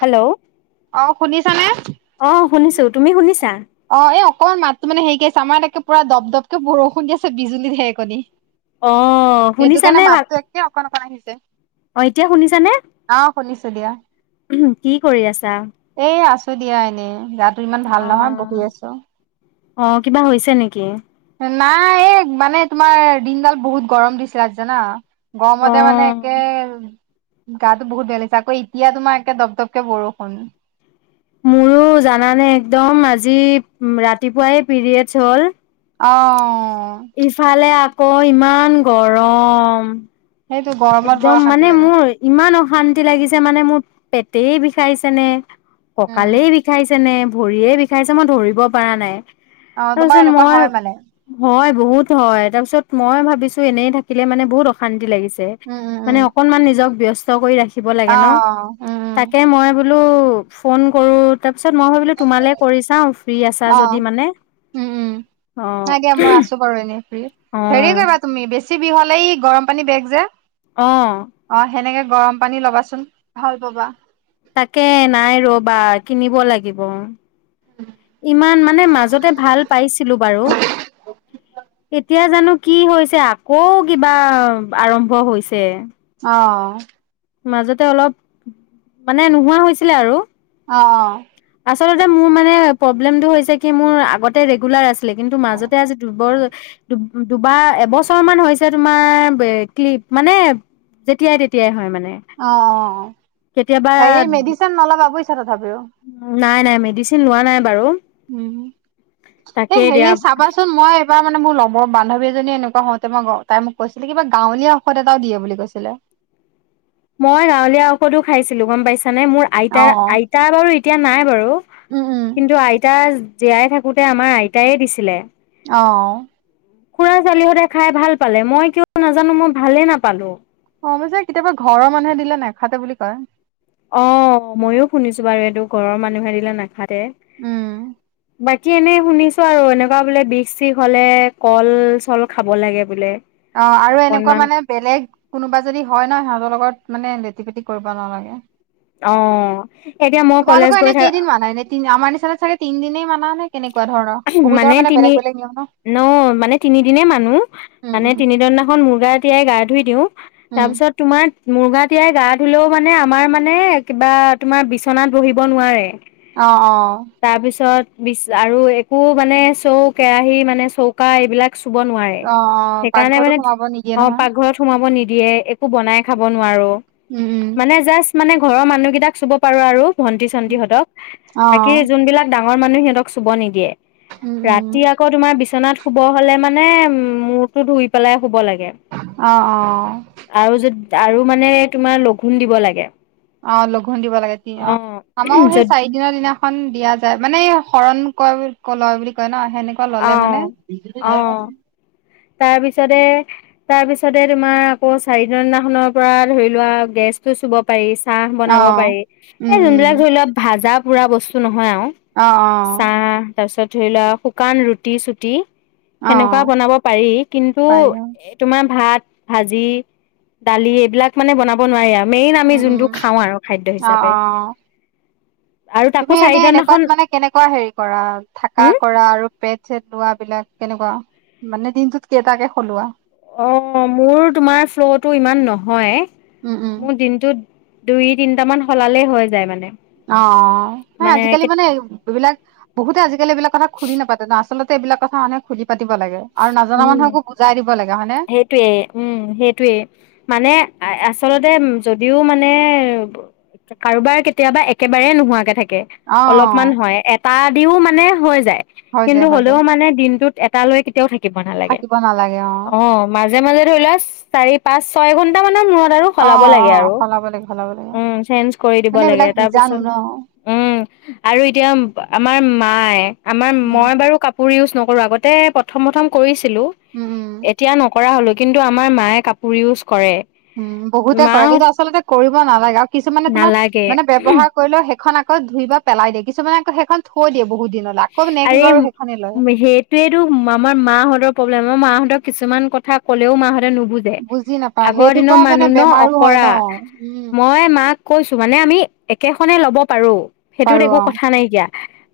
Hello অ' শুনিছানে? শুনিছো তুমি শুনিছ, অ' এ অকণমান মাত টো হেৰি কৰি আছে আমাৰ তকে পৰা দপকে দপকে বৰষুণ দি আছে বিজুলী ঢেৰকণী অ', শুনিছানে ভাল [unintelligible] আহিছে। অ', এতিয়া শুনিছানে? অ শুনিছো দিয়া। কি কৰি আছা? এই আছো দিয়া এনে গাত টো ইমান ভাল নহয় [unintelligible] অ', কিবা হৈছে নেকি? নাই এই মানে তোমাৰ দিনডাল বহুত গৰম দিছিলে আজি জানা অ গৰমতে মানে একে গা টো বহুত বেয়া লাগিছে আকৌ এতিয়া তোমাৰ একে দপ-দপকে বৰষুণ। মোৰো জানানে একদম আজি ৰাতিপুৱাই পিৰিয়ডছ হ'ল। অ'। ইফালে কৈ ইমান গৰম। সেইটো গৰমত বৰ একদম অশান্তি মানে লাগে মোৰ ইমান অশান্তি লাগিছে মানে মোৰ। পেটেই বিষাইছে নে উম কঁকালেই বিষাইছেনে। ভৰিয়ে বিষাইছে মই ধৰিব পাৰা নাই। অ [unintelligible] তোমাৰ চোন এনেকুৱা মই হয় মানে হয়। বহুত হয়, তাৰপিছত মই ভাবিছো এনেই থাকিলে মানে বহুত অশান্তি লাগিছে। উম উম উম মানে অকণমান নিজক ব্যচ ত কৰি ৰাখি ব অ লাগে ন? উম উম তাকে মই বো লো ফোন কৰোঁ তাপিছত মই ভাবিলো তোমালে কৰি চাওঁ ফ্ৰি আছা অ যদি মানে, উম উম অ' নাই দিয়া মই আছো অ'। টিবি হলে ই গৰমপানী বেগ যে। অ' গৰমপানী লবাচোন, ভাল পাবা। তাকে নাই ৰবা কিনিব লাগিব। ইমান মানে মাজতে ভাল পাইছিলো বাৰু, এতিয়া জানো কি হৈছে আকৌ কিবা আৰম্ভ হৈছে। অ' মাজতে অলপ, মানে নোহোৱা হৈছিলে আৰু। অ'। [unintelligible] চলতে মোৰ মানে পবলেমটো হৈছে কি মোৰ আগতে ৰেগুলাৰ আছিল লেকিনটো মাজতে আজি দুৰ্ব্বল দুব দুবাৰ এবছৰ মান হৈছে তোমাৰ বে ক্লি মানে যেতিয়াই তেতিয়াই হয় মানে। অ', কেতিয়াবা হেৰি মেডিচিন নলবা বুইচ। ভাবেঅ। নাই নাই মেডিচিন লোৱানাই বাৰু। ও। তাকে হে দিয়া হেৰি চাবাচোন মই এইবাৰ মানে মও লম। মোৰ বান্ধৱী এজনীয়ে এনেকোৱা হওঁতে মই গ তাই মোক কৈছিলে কিবা গাঁৱলীয়া ঔষধ এটাও দিয়ে বুলি কৈছিলে। মই গাঁৱলীয়া ঔষধো খাইছিলো গম পাইছা। নে মোৰ অ আইতাৰ আইতা বাৰু ইত তিয়া নাই বাৰু। উম উম কিন্তু আইতা জীয়াই থাকোঁতে আমাৰ আইতায়ে দিছিলে। অ'। খুড়া ছোৱালীহতে খাই ভাল পালে। মই কিয় নাজানো মই ভালেই নাপালো। অহ মই যে কেতিয়াবা ঘৰৰ মানুহে দিলে নেখাতে বুলি কয় অহ মইও শুনিছোঁ এইটো ঘৰৰ মানুহে নেখাই টে উম কি এনেই শুনিছো আৰু এনেকুৱা বোলে বিষ চিষ হলে কল চল খাব লাগে বোলে। অ', আৰু এনেকুৱা অকনমান মানে বেলেগ কোনোবা যদি হয়, ন সিহঁতৰ লগত মানে লেত তি পেতি কৰিব নালাগে। অহ, সেইতিয়া মই কলেজ তোমালোকৰ এনে গৈ থাক কেইদিন মানা এনে তিনি আমাৰ নিচিনা চাগে তিনদিনেই মান মানে তিনি বেলেগ নিয়ম ন মানে তিনিদিনে মানো। উম মানে উম তিনিদিনাখন মূৰ গা তিয়াই গা ধুই দিওঁ। তাৰ উম পিছত তোমাৰ মুৰ গা তিয়াই গা ধুলেও মানে আমাৰ মানে কিবা তোমাৰ বিচনাত বহিব নোৱাৰে। অ', অ'। তাৰপিছত বিচ আৰু একো মানে চৌ, কেৰাহী মানে চৌকা এইবিলাক চুব নোৱাৰে অ অ সেইকাৰণে পাকঘৰতো মানে সোমাব নিদিয়ে অ', নহয় পাকঘৰত সোমাব নিদিয়ে একো বনাই খাব নোৱাৰো উম উম মানে জাষ্ট মানে ঘৰৰ মানুহকেইটাক চুব পাৰো আৰু। ভণ্টি চণ্টি হতক অ বাকি যোন বিলাক ডাঙ মৰ মানুহে ক চুব নিদিয়ে। উম উম ৰাতি আকৌ তোমাৰ বিচনাত শুব হলে মানে উ মূৰ টো ধুই পেলাই শুব লাগে। অ অ আৰু যদি আৰু মানে তোমাৰ লঘুণ দিব লাগে। অ লঘোণ দিব লাগে তি অ আমাৰো সেই য'ত চাৰি দিনৰ দিনাখন দিয়া য মানে শৰণ ক লয় বুলি কয় ন সেনেকুৱা অ ললে মানে, তাৰ পিছতে তাৰ পিছতে তোমাৰ আকৌ চাৰিদি দিনাখনৰ পৰা ধৰি লোৱা গেছ টো চুব পাৰিছে চাহ অ বনাব পাৰি উম এই উম যোনবিলাক ধৰি লোৱা ভাজা, বুৰা বস্তু নয় নহয় আৰু অ অ চাহ তাৰপিছত, ধৰি লোৱা শুকান ৰুটি চুটি অ সেনেকুৱা বনাব, পাৰি কিন্তু পাৰি অ এ তোমাৰ ভাত, ভাজি দালি এইবিলাক মানে বনাব নোৱাৰি আৰু মেইন উম আমি উম যোনটো খাওঁ আৰু খাদ্য অ হিচাপে, অ আৰু তাকো তুমি চাৰিটা এনে দিনাখন কেনেকুৱা হেৰী কৰা থাকা হম কৰা আৰু পেট ছেট লোৱা বিলাক, কেনেকুৱা দিনটোত কেইটাকে সলোৱা অহ, মোৰ তোমাৰ ফ্ল'টো ইমান নহয়। উম উম মোৰ দিনটোত দুই তিনিটা সলালে হৈ যায় মানে, অহ অহ এ আজি কালি মানে এইবিলাক বহুতে খুলি নাপাতে আচলতে, এইবিলাক কথা মানে খুলি, পাতিব লাগে আৰু নজনা উম মানুহকো বুজাই দিব লাগে হয়নে সেইটোৱে উম সেইটোৱে মানে আছ, আচলতে যদিও মানে কাৰোবাৰ কেতিয়া একেবাৰে নোহোৱাকে থাকে, [unintelligible] অ অলপ মন হয় এত তাৰ দিউ মানে হৈ যায়। হৈ কিন্তু যায় হৈ হলেও যায় মানে দিনটোত এটা লৈ [unintelligible] থাকিব নালাগে থাকিব নালাগে অ অহ মাজে মাজে ই লাজ, চাৰি পাচ ছয় ঘণ্টা মূৰত, মূৰত অ সলাবা অ লাগে আৰু সলাব লাগে সলাব লাগে উম সেন্সে কৰি দিব মানে লাগে এইবিলাক তাৰ বীজাণু পিছত ন আৰু এতিয়া আমাৰ মায়ে, আমাৰ উম মই বাৰু কাপ কাপোৰ উছ নকৰোঁ আগতে প্ৰথ প্ৰথম প্ৰথম কৰিছ, [unintelligible] উম উম এতিয়া নকৰা হলো। কিন্তু আমাৰ মায়ে কাপোৰ উজ বহুতে কৰে কিন্তু আচলতে কৰিব নালাগে। নালাগে কিছুমানে ব্যৱহাৰ সেইখন আকৌ আকৌ ধুই কে পেলাই দিয়ে কিছুমানে আকৌ থৈ দিয়ে বহুতে, আৰে টো মাহত প্ৰব্লেম মা হতক কিছুমান কথা কলেও মাহত নুবো জে বুজি নাপাওঁ আগৰ সেইটোৰ দিনৰ পৰা মানে মানুহ ন বেমাৰো হয় অঁকৰা ন উম মই মাক কৈছো আমি একেখনে লব পাৰো, সেইটো পাৰো একো অ কথা নাইকিয়া,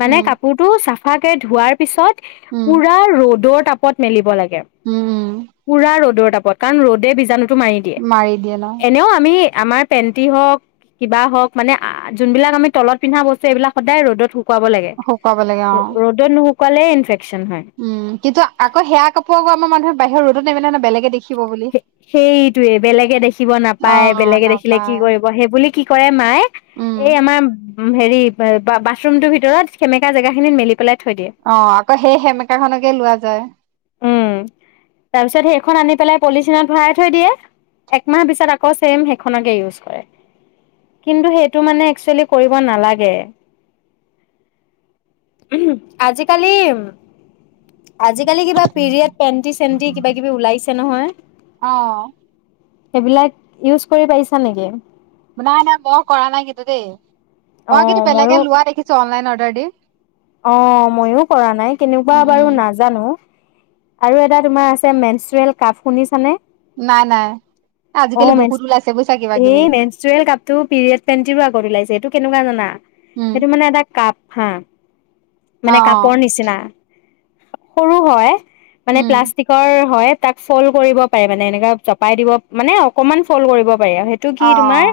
মানে উম কাপো ৰু সাফাকে ধোৱাৰ পিছত, উম পোৰা ৰদত তাপত মেলিব লাগে। উম উম পুৰা ৰদত [unintelligible] পকান ৰদেই বিজানু টো মাৰি দিয়ে মাৰি দিয়ে ন এনেও আমি আমাৰ পেন্টি হওক কিবা হওক মানে জোনবিলাক আমি তলত পিন্ধা বস্তু এইবিলাক সদায় ৰ'দত খুৱাব লাগে। পাব লাগে অ' সুকালে ইনফেকট, উম কিন্তু আকৌ সেয়া কাপোৰবোৰ আমাৰ মানুহে, বাহিৰ ৰদতে নেমেলে নাম বেলেগে দেখি সেইটোৱে বেলেগে দেখিব অ নাপায় বেলেগে দেখিলে কি নাপায় কৰিব সেইবুলি, কি কৰে মায়ে উম এই আমাৰ হেৰি বাথৰুমটোৰ ভিতৰত সেমেকা জেগা খিনিত মেলি পেলাই থৈ দিয়ে আহ আকৌ সেই সেমেকাখনকে লোৱা যায়। উম তাৰপিছত সেইখন আনি পেলাই পলিথিনত ভৰাই থৈ দিয়ে একমাহ পিছত আকৌ ছেম সেইখনকে ইউজ কৰে কিন্তু সেইটো মানে একচুৱেলি কৰিব নালাগে আজিকালি আজিকালি কিবা পিৰিয়ড পেটি চেণ্টি কিবা কিবি ওলাইছে নহয়, আহ! সেইবিলাক ইউজ কৰি পাইছা নেকি? নাই নাই বহ [unintelligible] কৰা নাই কিন্তু দেই মই অ' কিন্তু ময়ো বেলেগে লোৱা দেখিছো অনলাইনত, ড [inaudible] অ' মইও কৰা নাই কেনেকুৱা উম উম। বাৰু নাজানো আৰু এটা তোমাৰ আছে মেনচেৰল কাপ শুনিছানে, নাই নাই অ' আজিকালি বহুত ওলাইছে বুজিছা কিবা মেনচেৰল কিবি। এই মেনচেৰল কাপটো পিৰিয়ড পেন্টিৰো আগত ওলাইছে এইটো কেনেকুৱা জানা উম। সেইটো মানে এটা কাপ হা অ মানে অ কাপৰ নিচিনা, সৰু হয়, মানে উম প্লাষ্টিকৰ হয়, তাক ফল কৰিব পাৰে মানে এনেকা জপাই দিব মানে অকমান ফল কৰিব, আৰু সেইটো কি অ তোমাৰ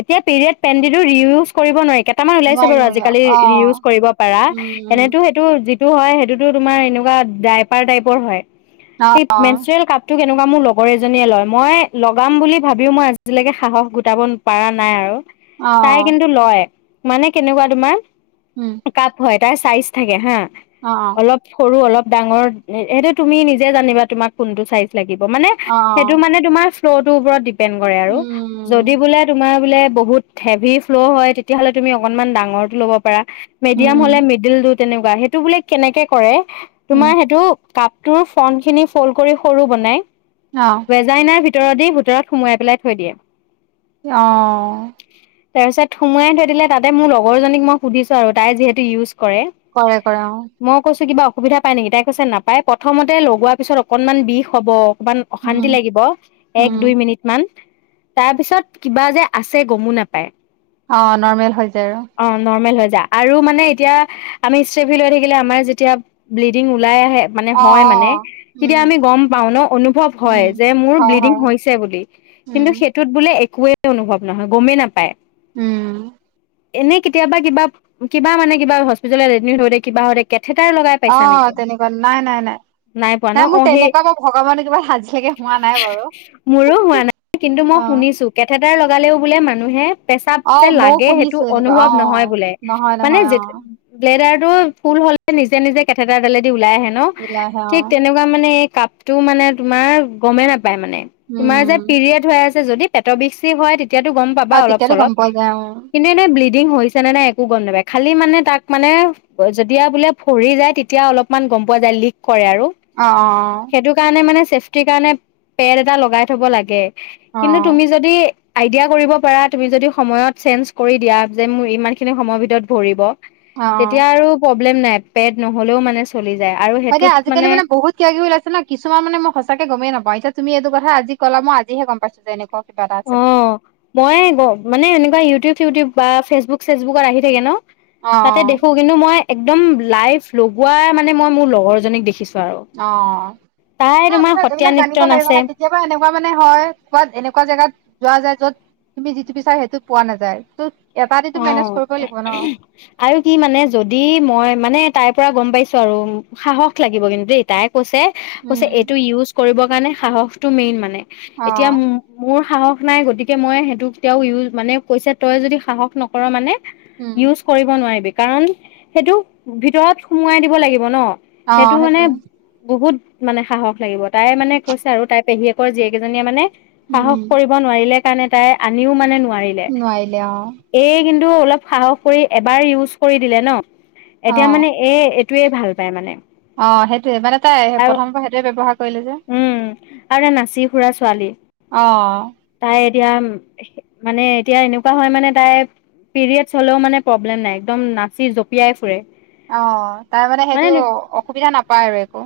এতিয়া পিৰিয়ড পেন্টিটো ৰিইওজ কৰিব নোৱাৰি। কেটামান ওলাইছে নোৱাৰি বাৰু নোৱাৰি অ। আজিকালি ৰিউজ কৰিব পাৰা, উম উম। এনেতো সেইটো যি [unintelligible] হয়, সেইটোতো তোমাৰ এনেকুৱাত ডাইপাৰ টাইপৰ হয়। অ এই অ মেনচেৰেল কাপটো কেনেকু বা মোৰ লগৰ এজনীয়ে লয়, মই লগাম বুলি ভাবিও মই আজিলৈকে সাহস গোটাব পাৰা নাই আৰু। অ তাই অ। কিন্তু লয়। মানে কেনেকুৱা তোমাৰ। উম। কাপ হয়। তাৰ চাইজ থাকে হা। অ অ অলপ সৰু, অলপ ডাঙৰ সেইটো তুমি নিজে জানিবা তোমাক কোনটো চাইছ লাগিব মানে অ অ সেইটো মানে তোমাৰ ফ্লৰ টো ওপৰত দি দ্বিপেন কৰে আৰু‌ যদি উম বোলে তোমাৰ যদি বোলে বহুত হেভী ফ্ললৰ হয় তেতিয়া হলে তুমি আকমণ ডাঙৰ টো ল'ব পাৰা উম মেডিয়াম উম হ'লে ডেভিল দু তেনেকুৱা সেইটো বোলে কেনেকে কৰে? উম। তোমাক সেইটো কাপ তোৰ ফ্ন খিনি ফ্লল কৰি সৰু বনাই। অ বেজাইনাৰ ভি ভিতৰত দি ভিতৰত সোমায়াই থৈয় দিয়ে। অ। তাৰপিছত সোমোৱাই থৈ দিলে তাতে মোৰ লগৰ জনিক মই সুধিছো আৰু তাই যিহেতু ইউজ কৰে কৰে কৰে অ মই কৈছোঁ কিবা অ সুবিধা পায় নেকি? তাই কৈছে নাপায় প্ৰথমতে লগোৱাৰ পিছত অকণমান বিষ হ'ব অকণমান উম অশান্তি লাগিব এই উম। দুই মিনিট মান তাৰ পিছত কিবা যে আছে গমো নেপায়। অ, নৰ্মেল হৈ যায়। নৰ্মেল হৈ আৰু মানে এতিয়া আমি সেভিলাৰি গিলা আমাৰ যেতিয়া ব্লিডিং ওলায় আহে মানে অ হয় মানে অ তেতিয়া উম আমি গম পাওঁ ন অনুভৱ উম। যে মোৰ হয় ব্লিডিং হয় হৈছে বুলি উম কিন্তু সেইটো বোলে এ একো অনুভৱ নহয় গমেই নাপায় উম, এনে কেতিয়াবা কিবা - কিবা মানে কিবা হস্পিটাল এডমিদ হৈ থাকে। অ তেনেকুৱা নাই নাই নাই নাই পোৱা ন সেয়া অ মোৰ সেই বা মোৰ ভগৱানে কৃপাত আজিলেকে হোৱা নাই বাৰু অ সদায় লগালেও বোলে মানুহে পেচাত অ যে মইও লাগে। শুনিছো এনেকুৱা অনুভৱ অ নহয় বোলে নহয় মানে নহয় অ যেতিয়া লেদাৰ টো ফুল হলে নিজে নিজে কেমেৰাৰ তলেদি উ ওলায় আহে ন ওলাই আহে অ থিক তেনেকুৱা মানে কাপটো মানে তোমাৰ, গমে নাপ নাই মানে, তোমাৰ যে উম পিৰিয়ড হৈ আছ যদি পেটৰ বিষ চিষ হয় তেতিয়াটো গম পাবা অ অলপ তেতিয়াতো গম সলপ পোৱা যায় অ নাই ব্লিদিং হৈছে নে নাই একো গম নাপাই, খালি মানে তাক মানে, যেতিয়া বোলে ফুৰি যায় অলপমান গম পোৱা যায় লিক কৰে আৰু, অ সেইতো কাৰণে মানে চেফটি কাৰণে, পেদ এটা লগাই থব লাগে। অ কিন্তু, তুমি যদি আইডিয়া কৰিব পাৰা, তুমি যদি সময়ত চেঞ্জ কৰি দিয়া যে, মোৰ ইমান খিনি সময়ৰ ভিতৰত ভৰিব। অ অ তেতিয়া আৰু [unintelligible] প্ৰব্লেম নাই পেদ নহ'লেও মানে চলি যায়। আৰু হয় দিয়া, সেইটোত আজাকালি মানে বহুত কিবা কিবি ওলাইছে ন, কিছুমান মানে সচাকে গমেই নাপাও এতিয়া তুমি এইটো কথা আজি কলা, মই আজিহে গম পাইছো যে এনেকুৱা। কিবা এটা আছে বুলি অ', মই মানে এনেকুৱা ইউটিউব, চিউটিউব বা ফেচবুক, চেচবুকত আহি থাকে ন? অ তাতে দেখো কিন্তু মই একদম লাইভ লগোৱা মানে, মই মোৰ লগৰজনীক দেখিছো। আৰু অ', তাই নাই তোমাৰ পিছে সত্ৰীয়া এইবিলাক নৃত্য জানিব লাগে নাচে নহয় কেতিয়াবা এনেকুৱা মানে হয় কবাত এনেকুৱা জেগাত যোৱা যায়, য'ত তুমি যিটো বিছাৰা সেইটো পোৱা নাযায় ত'ত অ' আৰু কি মানে, যদি মই মানে তাইৰ পৰা গম পাইছো আৰু, সাহস লাগিব কিন্তুে দেই তাই কৈছে, উম কৈছে এটো ইউজ কৰিব মানে, সাহসটো মেইন মানে। অ এতিয়া, মোৰ সাহস নাই, গতিকে মই, সেটো তেওঁ ইউ মানে কৈছে, তই যদি সাহস নকৰ মানে উম ইউজ কৰিব নোৱাৰিবি। কাৰণ, সেইটো ভিতৰত সুমোৱাই দিব লাগিব ন? অ সেইটো মানে, সেইটোয়ে বহুত মানে সাহস লাগিব, তাই মানে কৈছে আৰু তাইৰ পেহীয়েকৰ জীয়েকেইজনীয়ে মানে উম সাহস উম কৰিব নোৱাৰিলে সেই কাৰণে তাই, আনিও মানে নো নোৱাৰিলে অ! কিন্তু, অলপ সাহস কৰি এবাৰ ইউজ কৰি দিলে ন অ এতিয়া মানে, এ টোৱে ভাল পায় মানে। অ' সেইটোয়ে, মানে তাই আৰু প্ৰথমৰপৰা সেইটোৱে ব্যৱহাৰ কৰিলে যে উম! আৰু তাই নাচি ফুৰা ছোৱালী, অ তাই এতিয়া মানে, এতিয়া এনেকুৱা হয় মানে তাইৰ পিৰিয়ডছ, হলেও মানে প্ৰব্লেম নাই একদম নাচি জঁপিয়াই ফুৰে। অ', তাই মানে সেইটো অসুবিধা নাপায় আৰু একো।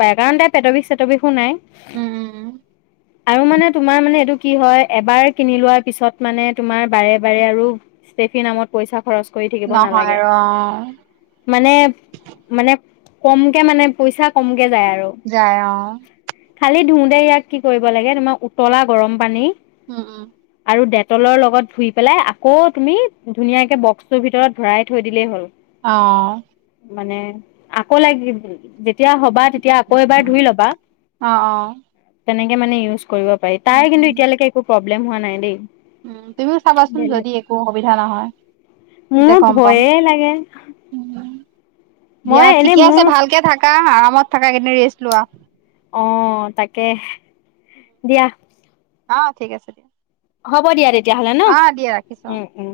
পায় কাৰণ তাত পেট বিষ চেট বিষো নাই। উম উম উম [inaudible] আৰু মানে তোমাৰ মানে এইটো। কি হয় এবাৰ কিনি লোৱাৰ পিছত মানে তোমাৰ বাৰে বাৰে আৰু, ষ্টেফি নামত পইচা খৰচ কৰি থাকিব নহয় নালাগে। আৰু অ মানে, মানে কমকে মানে পইচা কম। কে যায় আৰু [unintelligible] খালি ধুওতে ইয়াক কি কৰিব লাগে তোমাৰ উতলা গৰম পানী উম, উম। আৰু ডেটলৰ লগত ধুই পেলাই আকৌ তুমি ধুনীয়াকে বক্সটোৰ ভিতৰত ভৰাই থৈ দিলেই হ'ল। অ'। মানে, আকৌ লাগি যেতিয়া হ'বা তেতিয়া আকৌ এবাৰ ধুই লবা, অ অ তেনে মানে ইউজ কৰিব পাৰি তাই উম কিন্তু উম এতিয়ালৈকে একো প্ৰ প্ৰব্লেম হোৱা নাই দেই। উম, তুমিও চাবাচোন বেলেগ যদি একো অসুবিধা নহয়, তেতিয়া মোৰ গম পাম। ভয়ে লাগে দিয়া মই এনে ঠিকে আছে মোৰ ভালকে থাকা আ কামত থাকা কিন্ত ৰেষ্ট লোৱা। অ', তাকে, দিয়া। অ', ঠিক আছে। হ'ব দিয়া তেতিয়াহ'লে ন? অ দিয়া ৰাখিছো অ উম, উম।